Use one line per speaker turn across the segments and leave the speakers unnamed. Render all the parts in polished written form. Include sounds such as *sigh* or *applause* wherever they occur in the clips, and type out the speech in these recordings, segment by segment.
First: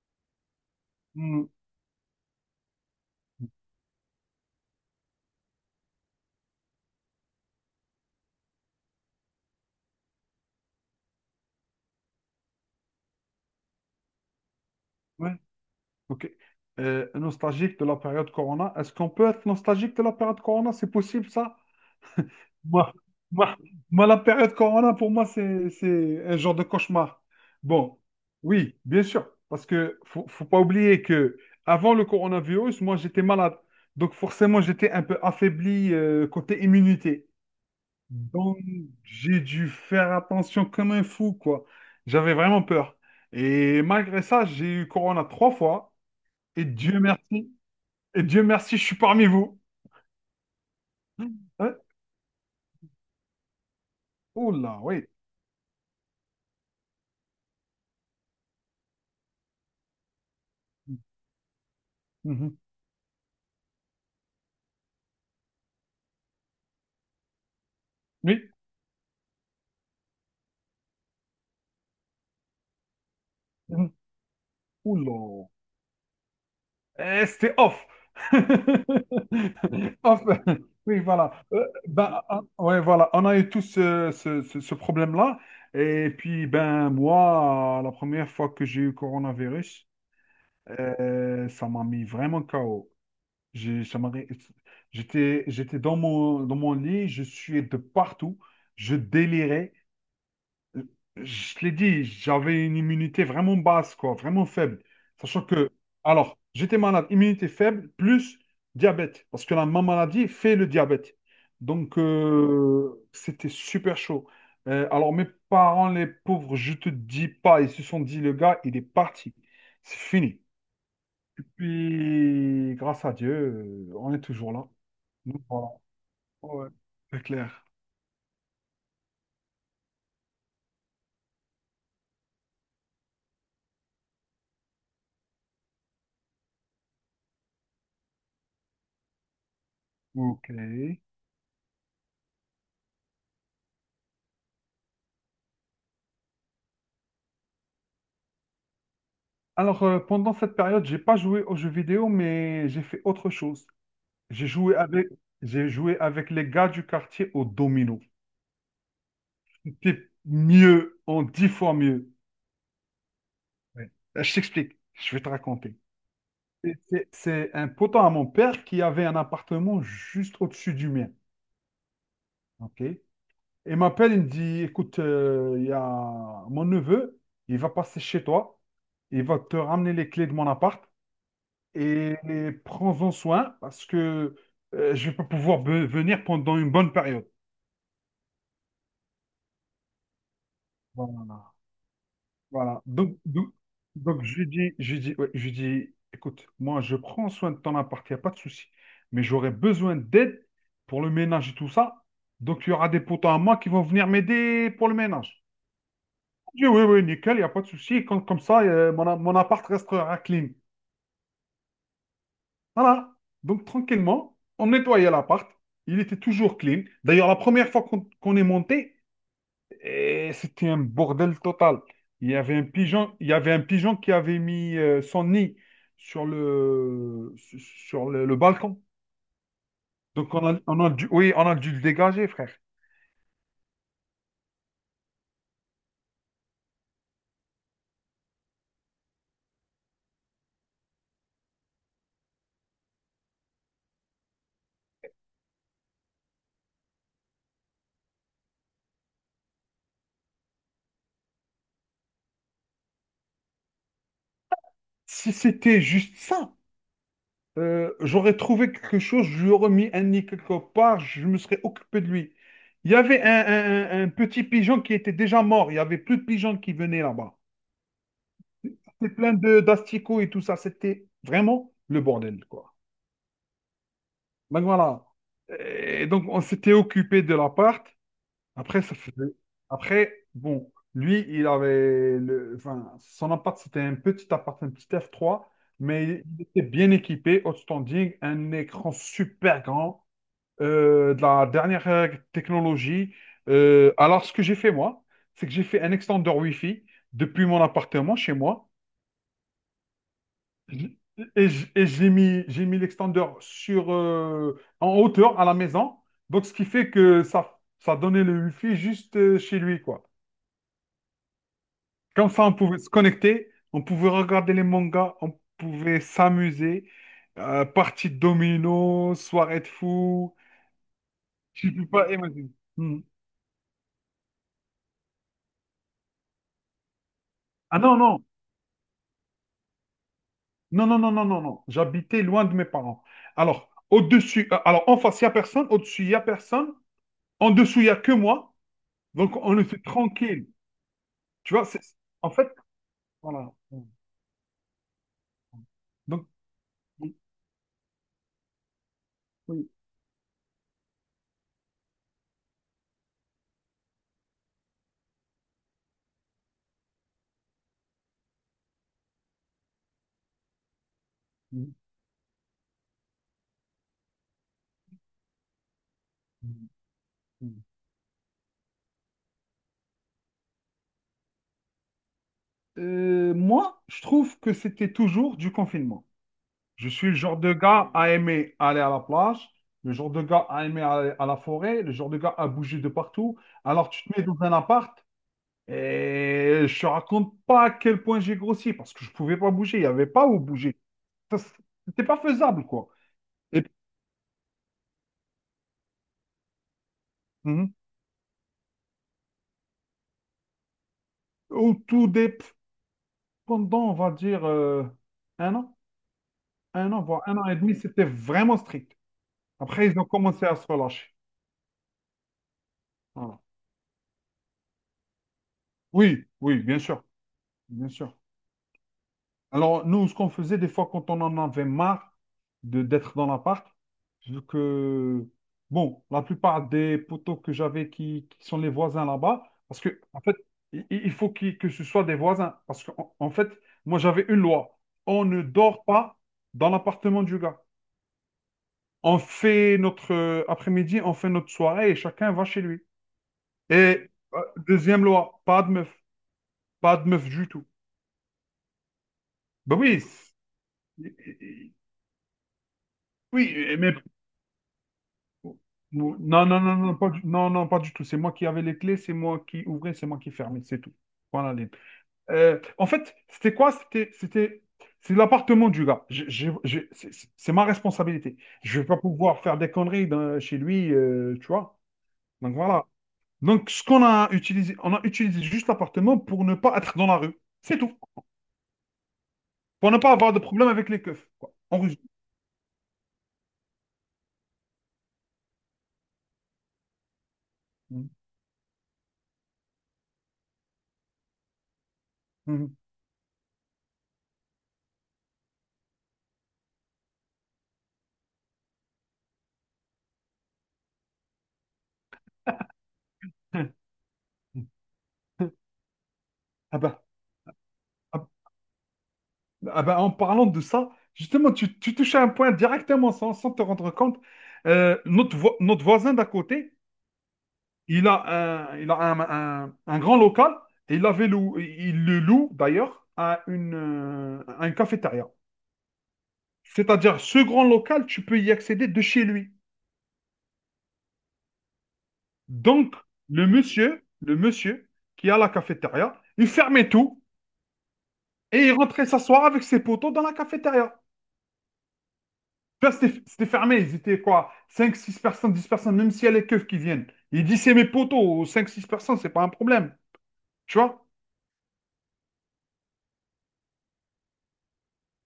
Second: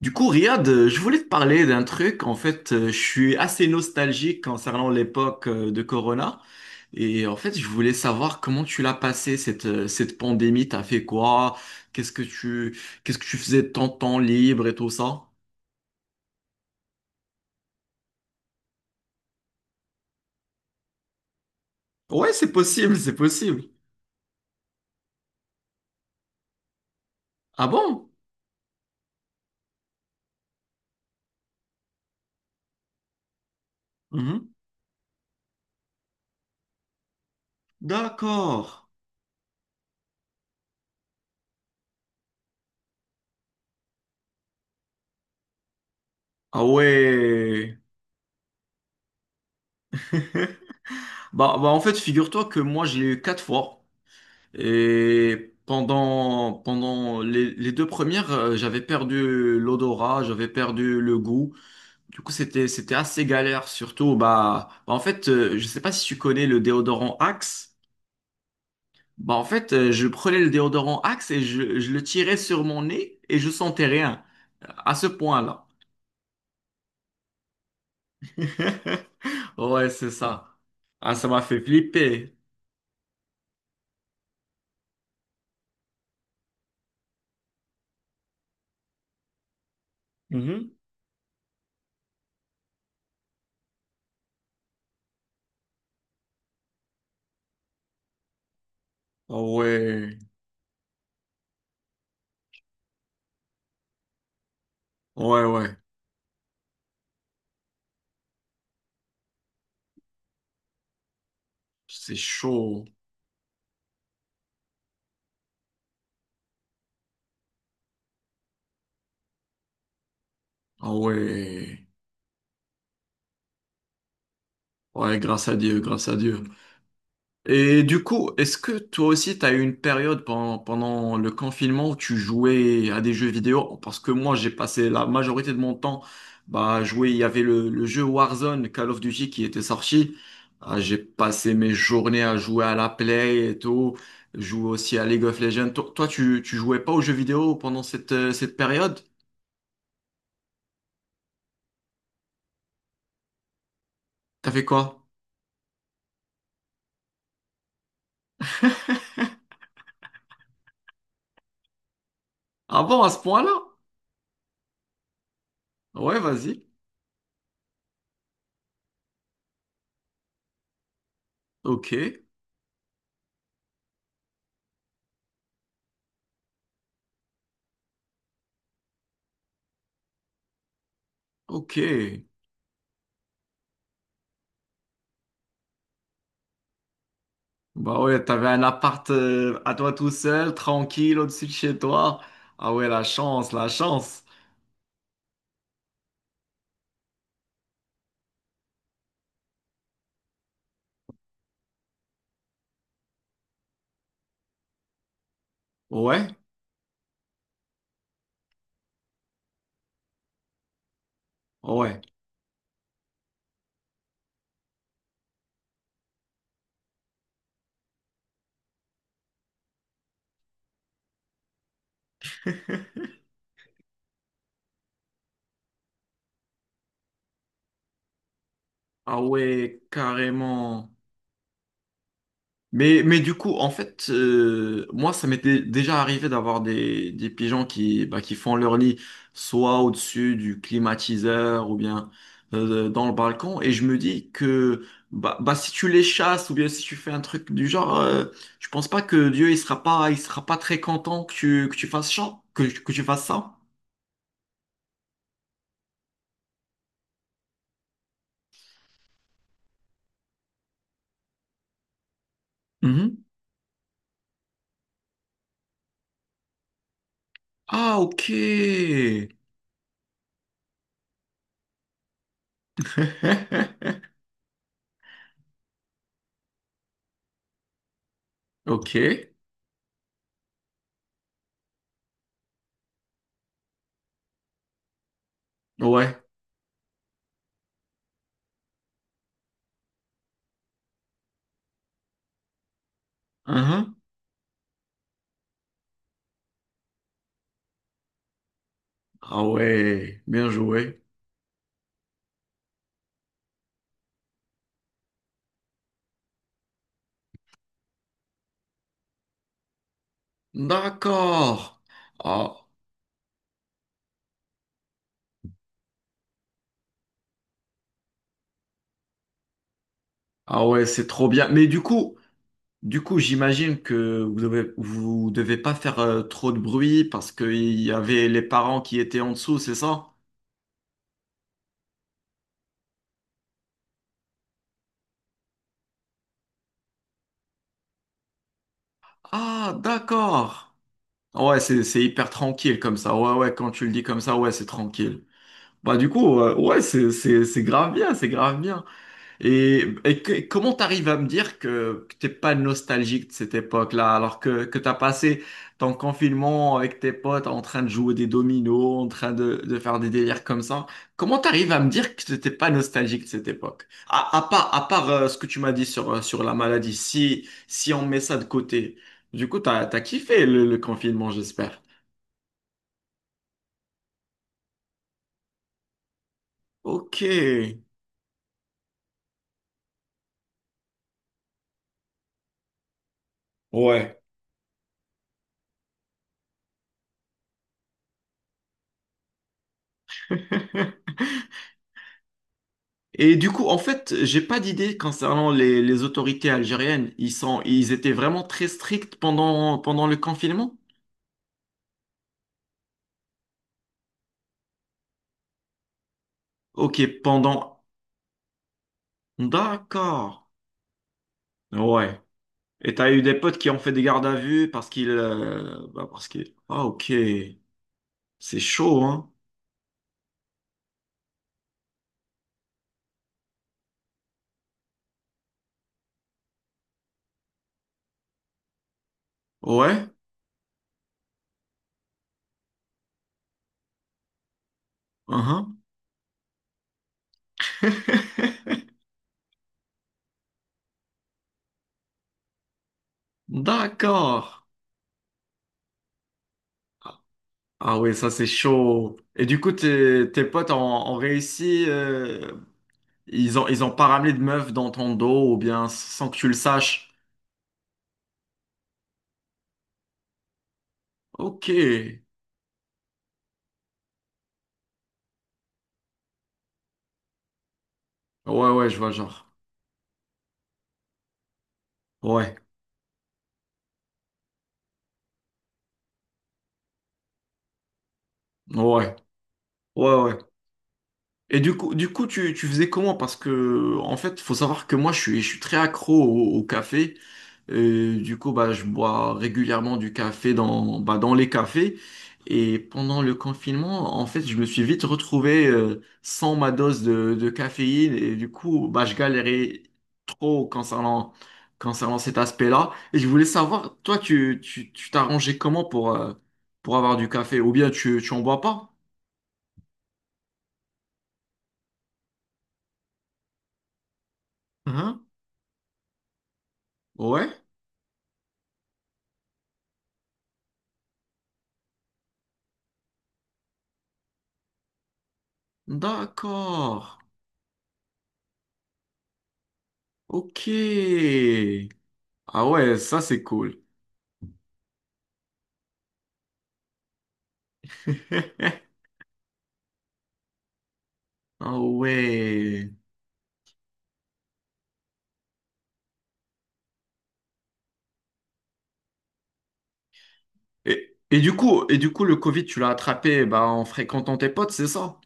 Du coup, Riyad, je voulais te
Hmm,
parler d'un truc. En fait, je suis assez nostalgique concernant l'époque de Corona. Et en fait, je voulais savoir comment tu l'as passé, cette pandémie. T'as fait quoi? Qu'est-ce que qu'est-ce que tu faisais de ton temps libre et tout ça?
ouais, ok. Nostalgique de la période Corona. Est-ce qu'on peut être nostalgique de la période Corona? C'est possible, ça?
Ouais, c'est
Moi,
possible, c'est
moi,
possible.
moi, la période Corona, pour moi, c'est un genre de cauchemar.
Ah
Bon,
bon?
oui, bien sûr, parce que faut pas oublier que avant le coronavirus, moi, j'étais malade. Donc,
Mhm.
forcément, j'étais un peu affaibli côté immunité. Donc,
D'accord.
j'ai dû faire attention comme un fou, quoi. J'avais vraiment peur. Et malgré ça, j'ai eu Corona trois fois.
Ah
Et Dieu merci.
ouais.
Et Dieu merci, je suis parmi vous.
*laughs* Bah,
Hein.
en fait, figure-toi que moi, je l'ai eu quatre fois.
Oula, oui.
Et pendant les deux premières, j'avais perdu l'odorat, j'avais perdu le goût. Du coup,
Mhm.
c'était assez galère, surtout, bah, en fait, je sais pas si tu connais le déodorant Axe.
Oui.
Bah, en fait, je prenais le déodorant Axe et je le tirais sur mon nez et je sentais
Mhm.
rien. À ce
Oula.
point-là.
Eh, c'était off.
*laughs* Ouais,
*laughs*
c'est
Off.
ça.
Oui,
Ah, ça
voilà.
m'a fait
Ben,
flipper.
ouais, voilà. On a eu tous ce problème-là. Et puis, ben, moi, la première fois que j'ai eu coronavirus,
Mhm.
ça m'a mis vraiment KO. J'ai- ça m'a ré- j'étais dans mon lit, je suais de partout, je
Ah
délirais.
ouais,
Je l'ai dit, j'avais une immunité vraiment basse, quoi, vraiment faible. Sachant
ouais,
que,
ouais.
alors, j'étais malade, immunité faible, plus diabète, parce que la ma maladie fait le diabète. Donc,
C'est chaud.
c'était super chaud. Alors, mes parents, les pauvres, je te dis pas, ils se sont dit, le gars, il est parti. C'est fini.
Ah ouais.
Puis, grâce à Dieu, on est toujours là.
Ouais,
Donc,
grâce à
voilà.
Dieu, grâce à Dieu.
Ouais, c'est clair.
Et du coup, est-ce que toi aussi, tu as eu une période pendant le confinement où tu jouais à des jeux vidéo? Parce que moi, j'ai passé la majorité de mon temps bah, à jouer. Il y avait le jeu Warzone, Call of Duty, qui était sorti.
Ok.
Ah, j'ai passé mes journées à jouer à la Play et tout. Jouer aussi à League of Legends. Toi, tu jouais pas aux jeux vidéo pendant cette période?
Alors, pendant cette période, j'ai pas joué aux jeux vidéo, mais j'ai fait autre chose. J'ai
T'as fait
joué
quoi?
avec, j'ai joué avec les gars du quartier au domino. C'était mieux, en dix fois mieux.
Avant, à ce point-là?
Ouais. Je t'explique, je vais te raconter.
Ouais, vas-y.
C'est un potent à mon père qui avait un appartement juste au-dessus du mien.
Ok,
Ok. Il m'appelle, il me dit, écoute, il y a mon neveu, il va passer chez toi, il va te ramener les clés de mon appart.
ok.
Et prends-en soin parce que je vais pas pouvoir venir pendant une bonne période.
Bah ouais, t'avais un appart à toi tout seul, tranquille, au-dessus de
Voilà.
chez toi. Ah
Voilà.
ouais, la
Donc,
chance,
donc,
la
donc,
chance.
ouais, je lui dis, écoute, moi, je prends soin de ton appart, il n'y a pas de souci. Mais j'aurai besoin d'aide pour le ménage et tout ça. Donc, il y aura des potes à moi qui vont venir m'aider pour le ménage.
Ouais,
Il dit, oui, oui, nickel, il n'y a pas de souci. Comme ça, mon appart restera clean.
ouais.
Voilà. Donc, tranquillement, on nettoyait l'appart. Il était toujours clean. D'ailleurs, la première fois qu'on est monté, eh, c'était un bordel total. Il y avait un pigeon, il y avait un pigeon qui avait mis son nid sur le balcon.
Ah ouais,
Donc, on a
carrément.
dû, oui, on a dû le dégager, frère.
Mais, du coup, en fait, moi, ça m'était déjà arrivé d'avoir des pigeons qui, bah, qui font leur lit soit au-dessus du climatiseur ou bien dans le balcon. Et je me dis que bah, si tu les chasses ou bien si tu fais un truc du genre, je pense pas que Dieu il sera pas très content que que tu fasses ça, que tu fasses ça.
Si c'était juste ça, j'aurais trouvé quelque chose, je lui aurais mis un nid quelque part, je me serais occupé de lui. Il y avait
Mhm.
un petit pigeon qui était déjà mort. Il n'y avait plus de pigeons qui venaient là-bas.
Ah, ok.
C'était plein de d'asticots et tout ça. C'était vraiment le bordel, quoi.
*laughs*
Donc voilà. Et donc on s'était occupé de l'appart. Après,
Ok.
ça faisait... Après, bon, lui, enfin, son appart, c'était un petit appart, un petit f trois,
Ouais.
mais il était bien équipé, outstanding, un écran super grand, de la dernière technologie.
Uhum.
Alors, ce que j'ai fait moi, c'est que j'ai fait un extender Wi-Fi depuis mon appartement chez moi.
Ah ouais. Bien
J-
joué.
et j'ai mis l'extender en hauteur à la maison. Donc, ce qui fait que ça donnait le wifi juste chez lui, quoi.
D'accord.
Comme ça, on
Ah,
pouvait se connecter, on pouvait regarder les mangas, on pouvait s'amuser. Partie de domino, soirée de fou.
ah ouais, c'est trop bien. Mais
Tu peux pas imaginer. Hmm.
du coup, j'imagine que vous devez pas faire trop de bruit parce
Ah
qu'il y
non, non,
avait les parents qui étaient en dessous, c'est ça?
non, non, non, non, non, non. J'habitais loin de mes parents. Alors, au-dessus, alors en face, il n'y a personne. Au-dessus, il n'y a personne. En dessous, il n'y a que moi. Donc, on
Ah,
était tranquille.
d'accord. Ah
Tu
ouais,
vois, c'est,
c'est hyper
en fait,
tranquille comme ça. Ouais,
voilà.
ouais, quand tu le dis comme ça, ouais, c'est tranquille. Bah du
Donc,
coup, ouais, c'est grave bien, c'est grave bien.
oui.
Et comment t'arrives à me dire que t'es pas nostalgique de cette époque-là, alors que t'as passé ton confinement avec tes potes en train de jouer des dominos, en train de faire des délires comme ça? Comment t'arrives à me dire que t'étais pas nostalgique de cette époque? À part ce que tu m'as dit sur, sur la maladie, si on met ça de côté, du coup, t'as kiffé le confinement, j'espère.
Moi, je trouve que c'était toujours du confinement. Je suis le
Ok.
genre de gars à aimer aller à la plage, le genre de gars à aimer aller à la forêt, le genre de gars à bouger de partout. Alors, tu
Ouais.
te mets dans un appart et je te raconte pas à quel point j'ai grossi parce que je pouvais pas bouger, il n'y avait pas où bouger.
*laughs*
Ça, C'était pas faisable, quoi.
Et du
Et
coup, en fait, j'ai pas d'idée concernant les autorités algériennes.
Mhm.
Ils étaient vraiment très stricts pendant le confinement?
au tout des, Pendant, on va dire, un an. Un
Ok,
an, voire un an et demi,
pendant.
c'était vraiment strict. Après, ils ont
D'accord.
commencé à se relâcher.
Ouais. Et t'as eu des
Voilà.
potes qui ont fait des gardes à vue parce qu'ils, bah
Oui,
parce qu'ils.
oui, bien
Ah,
sûr,
ok.
bien sûr.
C'est chaud, hein?
Alors, nous, ce qu'on faisait des fois quand on en avait marre de d'être dans l'appart, vu que, bon, la plupart des poteaux que j'avais qui sont les voisins là-bas, parce que,
Ouais.
en fait, i- il faut que ce soit des voisins. Parce qu'en en fait, moi, j'avais une loi. On ne
Uhum.
dort pas dans l'appartement du gars.
*laughs*
On fait notre après-midi, on fait notre soirée et chacun va chez lui. Et
D'accord.
deuxième loi, pas de meuf, pas de
Ah
meuf du tout.
ah ouais, ça c'est chaud. Et du coup,
Ben oui,
tes potes ont, ont réussi.
oui,
Ils ont
mais
pas ramené de meuf dans ton dos ou bien
non,
sans que tu le
non, non, non, pas
saches.
du, non, non, pas du tout. C'est moi qui avais les clés, c'est moi qui ouvrais, c'est moi qui fermais, c'est tout. Voilà.
Ok. Ouais,
En fait, c'était quoi? C'est l'appartement du gars. C'est ma responsabilité. Je vais
ouais,
pas
je vois,
pouvoir
genre.
faire des conneries chez lui, tu vois. Donc
Ouais.
voilà. Donc ce qu'on a utilisé, on a utilisé juste l'appartement pour ne pas être dans la rue. C'est tout.
Ouais.
Pour ne pas
Ouais, ouais,
avoir
ouais.
de problème avec les keufs, quoi.
Et
En résumé.
du coup, tu faisais comment? Parce que, en fait, faut savoir que moi, je suis très accro au, au café. Du coup, bah, je bois régulièrement du café dans, bah, dans les cafés.
Mhm.
Et pendant le confinement, en fait, je me suis vite retrouvé sans ma dose de caféine. Et du coup, bah, je galérais trop concernant cet aspect-là. Et je voulais
Mhm.
savoir, toi,
*laughs*
tu t'arrangeais comment
Ah
pour
bah,
avoir du café? Ou bien
ah-
tu en bois pas?
ah bah, en parlant de ça, justement, tu touches à un point directement sans te rendre compte.
Mhm.
Notre voisin d'à côté,
Ouais.
il a un, un grand local et il avait il le loue d'ailleurs à une cafétéria.
D'accord.
C'est-à-dire, ce grand local, tu peux y accéder de chez lui.
Ok. Ah
Donc,
ouais, ça c'est
le
cool.
monsieur, le monsieur qui a la cafétéria, il fermait tout. Et il
*laughs*
rentrait s'asseoir avec ses potos dans la cafétéria.
Ah
Tu
ouais.
vois, c'était fermé, ils étaient quoi? Cinq, 6 personnes, 10 personnes, même s'il y a les keufs qui viennent. Il dit, c'est mes potos, 5, 6 personnes, c'est pas un problème. Tu vois?
Du coup, et du coup, le Covid, tu l'as attrapé bah, en fréquentant tes potes, c'est ça?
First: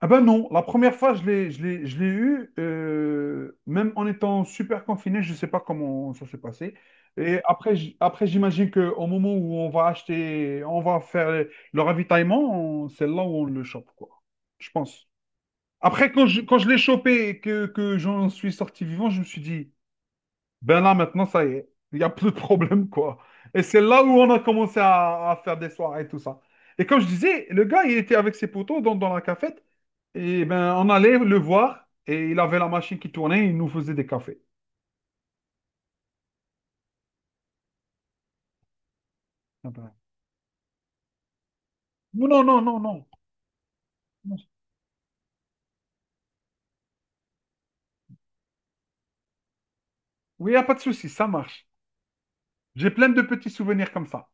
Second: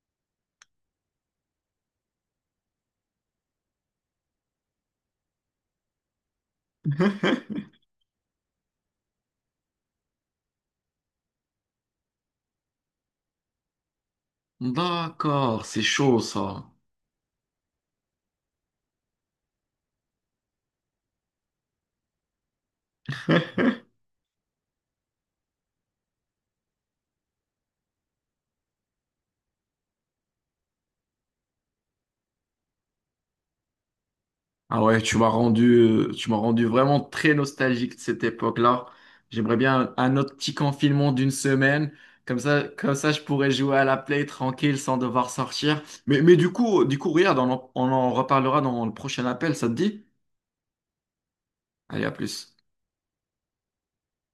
Ah ben non, la première fois, je l'ai eu, même en étant super confiné, je sais pas comment ça s'est passé. Et
*laughs*
après, j'imagine qu'au moment où on va acheter, on va faire le ravitaillement, c'est là où on le chope, quoi. Je pense.
D'accord, c'est
Après,
chaud
quand je, quand
ça.
je l'ai chopé et que j'en suis sorti vivant, je me suis dit, ben là, maintenant, ça y est, il n'y a plus de problème, quoi. Et c'est là où on a commencé à faire des soirées et tout ça. Et comme je disais, le gars, il était avec ses potos dans la cafette, et ben on allait le voir, et il avait la machine qui tournait, il nous faisait des cafés.
Ah ouais, tu m'as rendu vraiment très nostalgique de cette époque-là. J'aimerais
Ah
bien
ben,
un autre petit confinement d'une semaine.
non, non, non,
Comme
non,
ça, je pourrais jouer à la Play
non.
tranquille sans devoir sortir. Mais, du coup, regarde, on en reparlera dans le prochain appel, ça te dit?
Oui, il n'y a pas de souci, ça marche.
Allez, à plus.
J'ai plein de petits souvenirs comme ça.